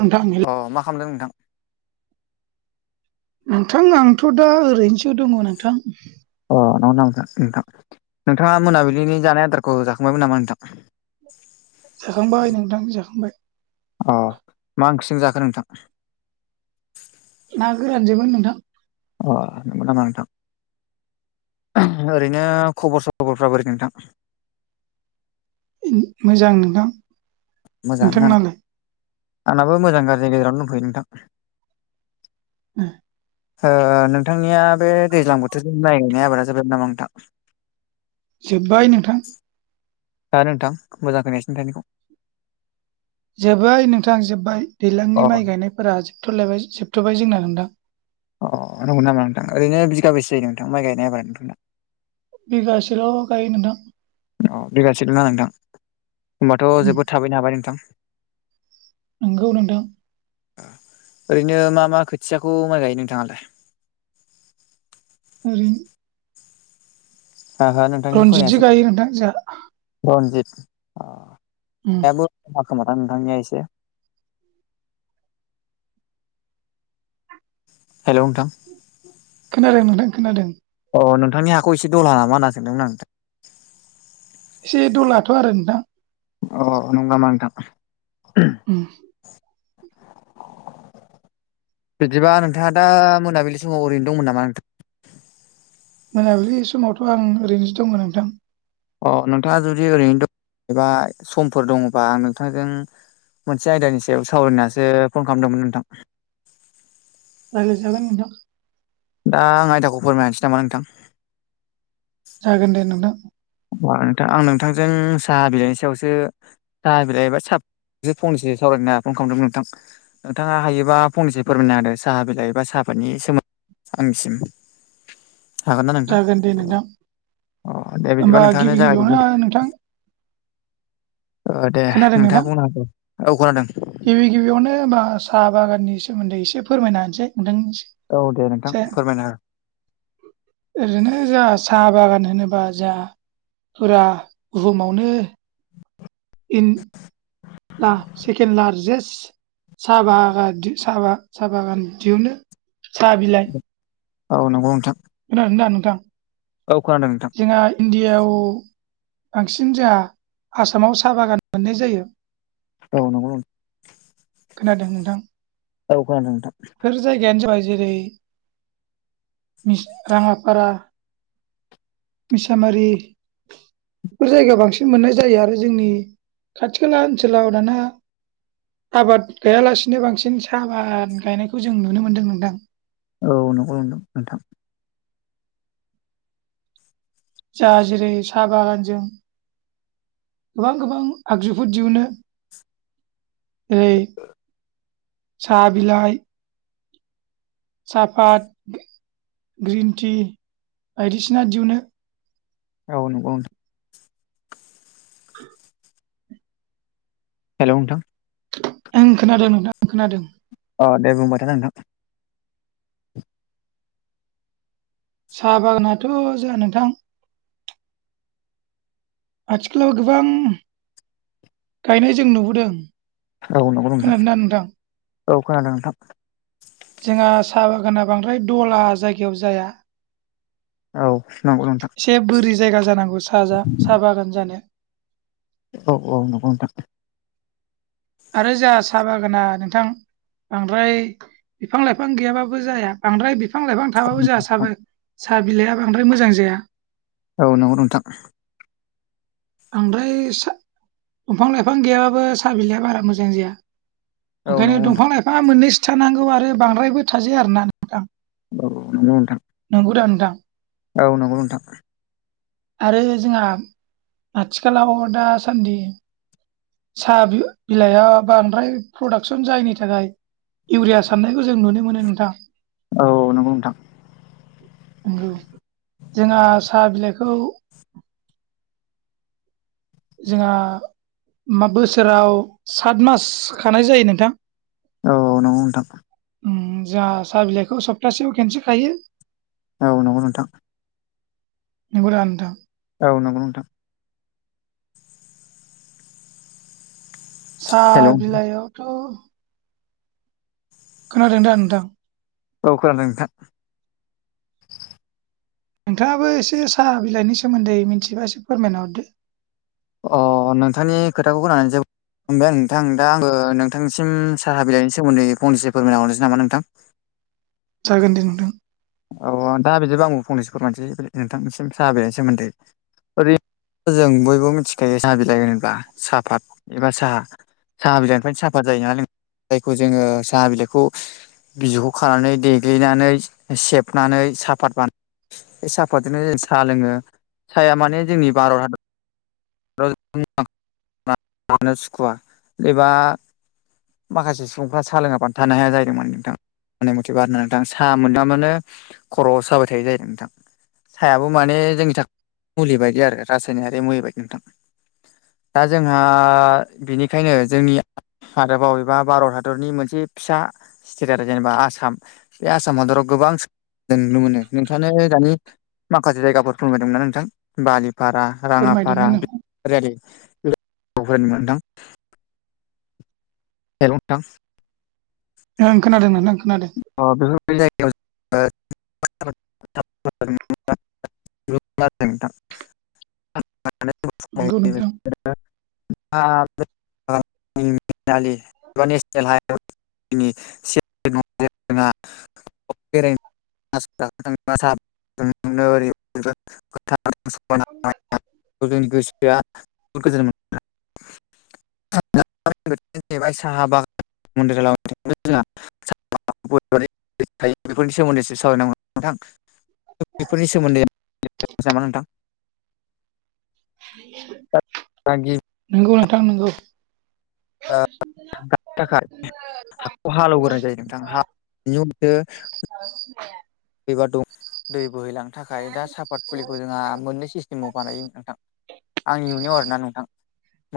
नोंथां हेल अ [unintelligible] मा खालामदों नोंथां नोंथां आंथ दा ओरैनोसो दङ नोंथां। अ नंगौ नामा नोंथां नोंथां नोंथाङा मोनाबिलिनि जानाय आदारखौ जाखांबायमोन नामा नोंथां? जाखांबाय नोंथां जाखांबाय। अ मा ओंखजों जाखो नोंथां। ना गोरानसोमोन नोंथां। अ नंगौ नामा नोंथां ओरैनो खबर सबरफ्रा बोरै नोंथां? मोजां नोंथां? मोजाङानो ना नोंथांनालाय आंनाबो मोजां गाज्रि गेजेरावनो दंथयो नोंथां। उम। ओ नोंथांनिया बे दैज्लां बोथोरनि माइ गायनाय आबादा जाबाय नामा नोंथां? जोबबाय नोंथां। हा नोंथां मोजां फैनायसै नोंथांनिखौ जोबबाय नोंथां जोबबाय अ दैज्लांनि माइ गायनायफोरा जोबथलायबाय जोबथबाय जोंना नोंथां? अ नंगौ नामा नोंथां ओरैनो बिघाबैसे जायो नोंथां माइ गायनाय आबादा नोंथांना। बिगासेल गायो नोंथां। अ बिघासेलना नोंथां हबाथ उम जोबोद थाबैनो हाबाय नोंथां। नंगौ नोंथां। ओरैनो मा मा खोथियाखौ माइ गायो नोंथाङालाय। रिं नोंथां। रनजित जि गायो नोंथां जोंहा रनजित उम दाबो खोमाथां नोंथांनिया एसे हेल' नोंथां। खोनादों नोंथां खोनादों। अ नोंथांनि हाखौ एसे दलला नामा होनना सोंदोंमोन नोंथां। एसे द' लाथ' आरो नोंथां। अ नंगौ नोंथां। [inaudible] बिदिबा नोंथाङा दा मोनाबिलि समाव ओरैनो दंमोन नामा नोंथां? मोनाबिलि समावथ' आं ओरैनोसो दङ नोंथां। अ नोंथाङा जुदि ओरैनो दंबा एबा समफोर दङबा आं नोंथांजों मोनसे आयदानि सायाव सावरायनासो फन खालामदोंमोन नोंथां। रायाजागोन नोंथां। दा आं आयदाखौ फोरमाय हानोसै नामा नोंथां? जागोन दे नोंथां। नोंथां आं नोंथांजों साहा बिलाइनि सायावसो साहा बिलइबबाय साबसे फंनैसो सावरायनो फन खालामदोंमोन नोंथां। नोंथाङा हायोबा फंनैसेो फोरमायनो हदो साहा बिलाइबा साहाफोरनि सोमोन्दै आंनिसिम [inaudible] नोंथां जागोन दे नोंथां अ दे बिदिबा होमबा नोंथाङानो गिबि जागायजेनदो गिबियावनो नोंथां। अ दे खोनादों नोंथाङा नोंथां बुंनो हागौ औ खोनादों। गिबि गिबियावनो हबा साहा बागाननि सोमोन्दै एसे फोरमायनो होनसै नोंथांनि औ दे नोंथां फोरमायना हो ओरैनो जाों साहा बागान होनोबा जों फुरा बुहुमावनो इन ला सेकेणड लार्जेस्ट साहा बागान साह साहा बागान दिहनो साहा बिला औ नंगौ नोंथां। खोनादों ना नोंथां? औ खोनादों नोंथां। जोंहा इण्डियायाव बांसिन जोंहा आसामाव साहा बागान मोननाय जायो औ नंगौ खोनादों नोंथां औ खोनादों नोंथां बेफोर जायगायानो जाबाय जेरै राङाफारा मिसामारि बेफोर जायगायाव बांसिन मोननाय जायो आरो जोंनि खाथि खाला ओनसोलाव दाना आबाद गैयालासिनो बांसिन साहा आबाद गायनायखौ जों नुनो मोन्दों नोंथां औ नंगौ [unintelligible] नोंथां जा जेरै साहा बागानजों गोबां गोबां आगजुफोर दिहुनो जेरै साहा बिलाइ साफात ग्रिन टि बायदिसिना दिहुनो औ नंगौ नंगौ हेलौ नोंथां आं खोनादों नोंथां आं खोनादों अ दे बुंबायथा नोंथां साहा बागानाथ' जोंहा नोंथां आथिखालाव गोबां गायनाय जों नुबोदों औ नंगौ नोंथां औ खोनादों नोंथां जोंहा साहा बागाना बांद्राय दला जायगायाव जाया औ नांगौ नोंथां एसे बोरि जायगा जानांगौ साहा साहा बागान जानो औ औ नंगौ नोंथां आरो जोंहा साहा बागाना नोंथां बांद्राय बिफां लाइफां गैयाबाबो जाया बांद्राय बिफां लाइफां थाबाबो जों साह साहा बिलाइआ बांद्राय मोजां जाया औ नंगौ नोंथां बांद्राय दंफां लाइफां गैयाबाबो साहा बिलाइआ बारा मोजां जाया औ नंगौ नोंथां ओंखायनो दंफां लाइफाङा मोननैसो थानांगौ आरो बांद्रायबो थाजाया आरोना नोंथां औ नंगौ नोंथां नंगौ दा नोंथां औ नंगौ नोंथां आरो जोंहा आथिखलााव दासान्दि साहा बिलाइआ बा बांद्राय प्रदाक्सन जायैनि थाखाय इउरिया सारनायखौ जों नुनो मोनो नोंथां औ नंगौ नोंथां नंगौ जोंहा साहा बिलाइखौ जोंहा मा बोसोराव सात मास खानाय जायो नोंथां औ औ नंगौ नोंथां जोंहा साहा बिलाइखौ सप्तासेयाव खेनसे खायो औ नंगौ नोंथां नंगौ दा नोंथां औ नंगौ नोंथां हेल' साहा बिलाइआवथ' खोनादों दा नोंथां औ खोनादों नोंथां नोंथाङाबो एसे साहा बिलाइनि सोमोन्दै मिथिबा एसे फोरमायना हरदो अ नोंथांनि खोथाखौ खोनानो जोबोद फ्राय नोंथां दा आङो नोंथांसिम साहा बिलाइनि सोमोन्दै फंनैसो फोरमायना हरनोसै नामा नोंथां जागोन दे नोंथां अ दा बिदिबा आंबो फंनैसो फोरमानोसै नोंथांनिसिम साहा बेनि सोमोन्दै ओरै जों बयबो मिथिखायो साहा बिलाइ होनोबा साफात एबा साहा। साहा बिलाइनिफ्रायनो साफात जायो नालाय जायखौ जोङो साहा बिलाइखौ बिजौखौ खानानै देग्लिनानै सेबनानै साफात बाना बे साफादजोंनो जों साहा लोङो। साया माने जोंनि भारत हादर [unintelligible] माखासे सुबुंफ्रा सा लोङाबानो थानो हाया जाहैदों माने नोंथां आंनि मथेबा आरना नोंथां साहा मोनलोङाबानो खर' साबाय थायो जाहैदों नोंथां। सायाबो माने जोंनि थाखाय मुलि बायदि आरो रासायनारि मुलि बायदि नोंथां। दा जोंहा बेनिखायनो जोंनि आरोबाव बबेबा भारत हादरनि मोनसे फिसा स्टेट आरो जेनेबा आसाम बे आसाम हादराव गोबां नुनो मोनो। नोंथांआनो दानि माखासे जायगाफोर बुंबाय दंमोन ना नोंथां। बालिपारा राङाफारा फोरमायदोंमोन नों बेफोर ओरै होनो नोंथां। हेल' नोंथां। ओं खोनादों नोंथां खोनादों। अ बेफोरबादि जायगायाव जोङो [unintelligible] नंगौ नोंथां [unintelligible] [unintelligible] [unintelligible] [unintelligible] [unintelligible] जोंनि गोसोआ जोबोद गोजोन मोनो। [unintelligible] बेफोरनि सोमोन्दैसो सावरायनांगौ नोंथां। बेफोरनि सोमोन्दै सावरायनो नामा नोंथां। [unintelligible] [unintelligible] नोंगौ नोंथां नोंगौ। [unintelligible] [unintelligible] बेबा दं दै बोहैलांनो थाखाय दा साफात फुलिखौ जोंहा मोननैसो सिस बानायो नोंथां आंनि नुनायाव आरो ना नोंथां।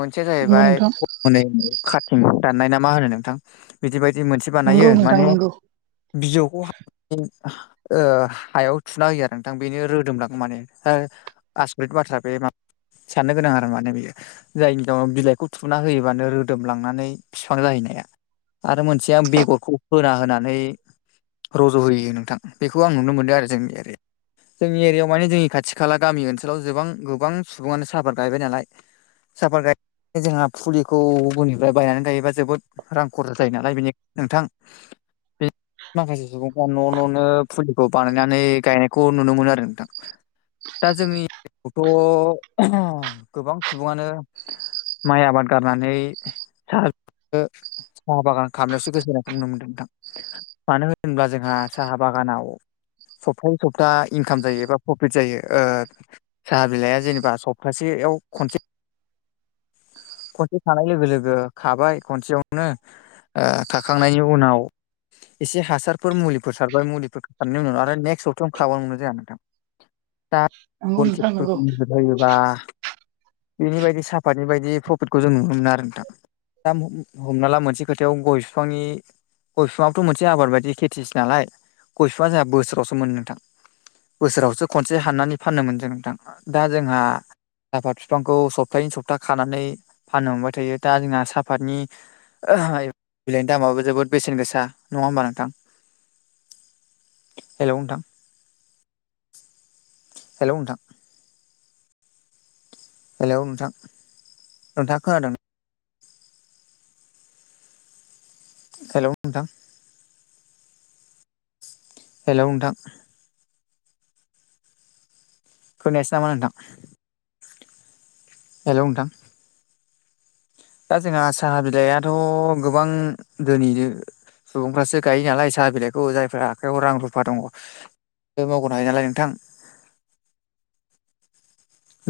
मोनसेया नंगौ जाहैबाय नोंथां हनै खाथिं दाननाय ना मा होनो नोंथां बिदि बायदि मोनसे बानायो नंगौ नोंथां माने नंगौ बिजौखौ हास हायाव थुना होयो आरो नोंथां बेनो रोदोमलाङो माने। आसरित बाथ्रा बे साननो गोनां आरो माने बियो। जायनियानाव बिलाइखौ थुना होयोबानो रोदोमलांनानै फिफां जाहैनाया। आरो मोनसेया बेगरखौ होना होनानै रज' होयो नोंथां। बेखौ आं नुनो मोनदों आरो जोंनि ओरै। जोंनि एरियायाव माने जोंनि खाथि खाला गामि ओनसोलाव जोबां गोबां सुबुङानो साफाद गायबाय नालाय। साफाद गाय जोंहा फुलिखौ गुबननिफ्राय बायनानै गायोबा जोबोद रां खरहा जायो नालाय बेनिखायनो नोंथां। बे माखासे सुबुंफ्रा न' न' नो फुलिखौ बानायनानै गायनायखौ नुनो मोनो आरो नोंथां। दा जोंनि थ' गोबां सुबुङानो माइ आबाद गारनानै साहा साहा बागान खालामनायावसो गोसो होनायखौ नुनो मोनदों नोंथां। मानो होनोब्ला जोंहा साहा बागानाव सप्तायै सप्ता इनकाम जायो एबा प्रफिट जायो। ओ साहा बिलाइआ जेनेबा सप्तासेयाव खनसे खनसे खानाय लोगो लोगो खाबाय खनसेयावनो ओ खाखांनायनि उनाव एसे हासारफोर मुलि फोर सारबाय मुलिफोर सारनायनि उनाव आरो नेक्स सबथायावनो खाबावनो मोनो जोंहा नोंथां। दा [unintelligible] नंगौ फोर नोंथां नंगौ मुलि होद्रायोबा बिनि बायदि साफातनि बायदि प्रफिटखौ जों नुनो मोना आरो नोंथां। दा हमना ला मोनसे खोथायाव गय फिफांनि गय फिफाङाबोथ' मोनसे आबाद बायदि खेथि नालाय गय फिफाङा जोंहा बोसोरावसो मोनो नोंथां। बोसोरावसो खनसे हाननानै फानोमोन जों नोंथां दा जोंहा साफात बिफांखौ सप्तायैनो सप्ता खानानै फाननो मोनबाय थायो दा जोंहा सापातनि बिलाइनि दामाबो जोबोद बेसेन गोसा नङा होमबा नोंथां? हेलौ नोंथां हेलौ नोंथां हेलौ नोंथां नोंथाङा खोनादों हेलौ नोंथां हेलौ नोंथां खोनायासै नामा नोंथां? हेलौ नोंथां दा जोंहा साहा बिलाइथ गोबां धोनि सुबुंफ्रासो गायो नालाय साहा बिलाइखौ जायफ्रा आखाइयाव रां रुफा दङ मावनो हायो नालाय नोंथां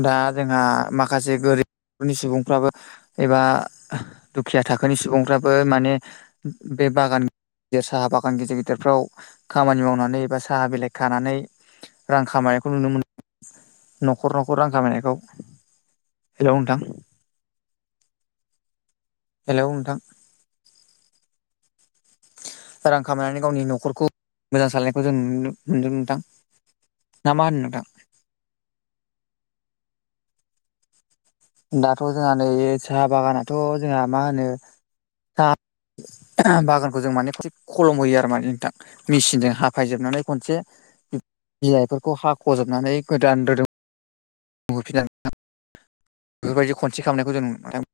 दा जोंहा माखासे गोरिबनि सुबुंफ्राबो एबा दुखिया थाखोनि सुबुंफ्राबो माने बे बागान गिदिर साहा बागान गिदिर गिदिरफ्राव खामानि मावनानै बा साहा बिलाइ खानानै रां खामायनायखौ नुनो मोनो। न'खर न'खर रां खामायनायखौ हेलौ नोंथां हेलौ नोंथां रां खामायनानै गावनि न'खरखौ मोजां सालनायखौ जों नुनो नुदों नोंथां। ना मा होनो नोंथां? दाथ जोंहा नै साहा बागानाथ जोंहा मा होनो साहा बागानखौ जों माने थिग खलम होयो आरो माने नोंथां मेसिनजों हाफायजोबनानै खनसे बिलाइफोरखौ हाख'जोबनानै गोदान रोदोम होफिनना बेफोरबायदि खनसे खालामनायखौ जों नुनो।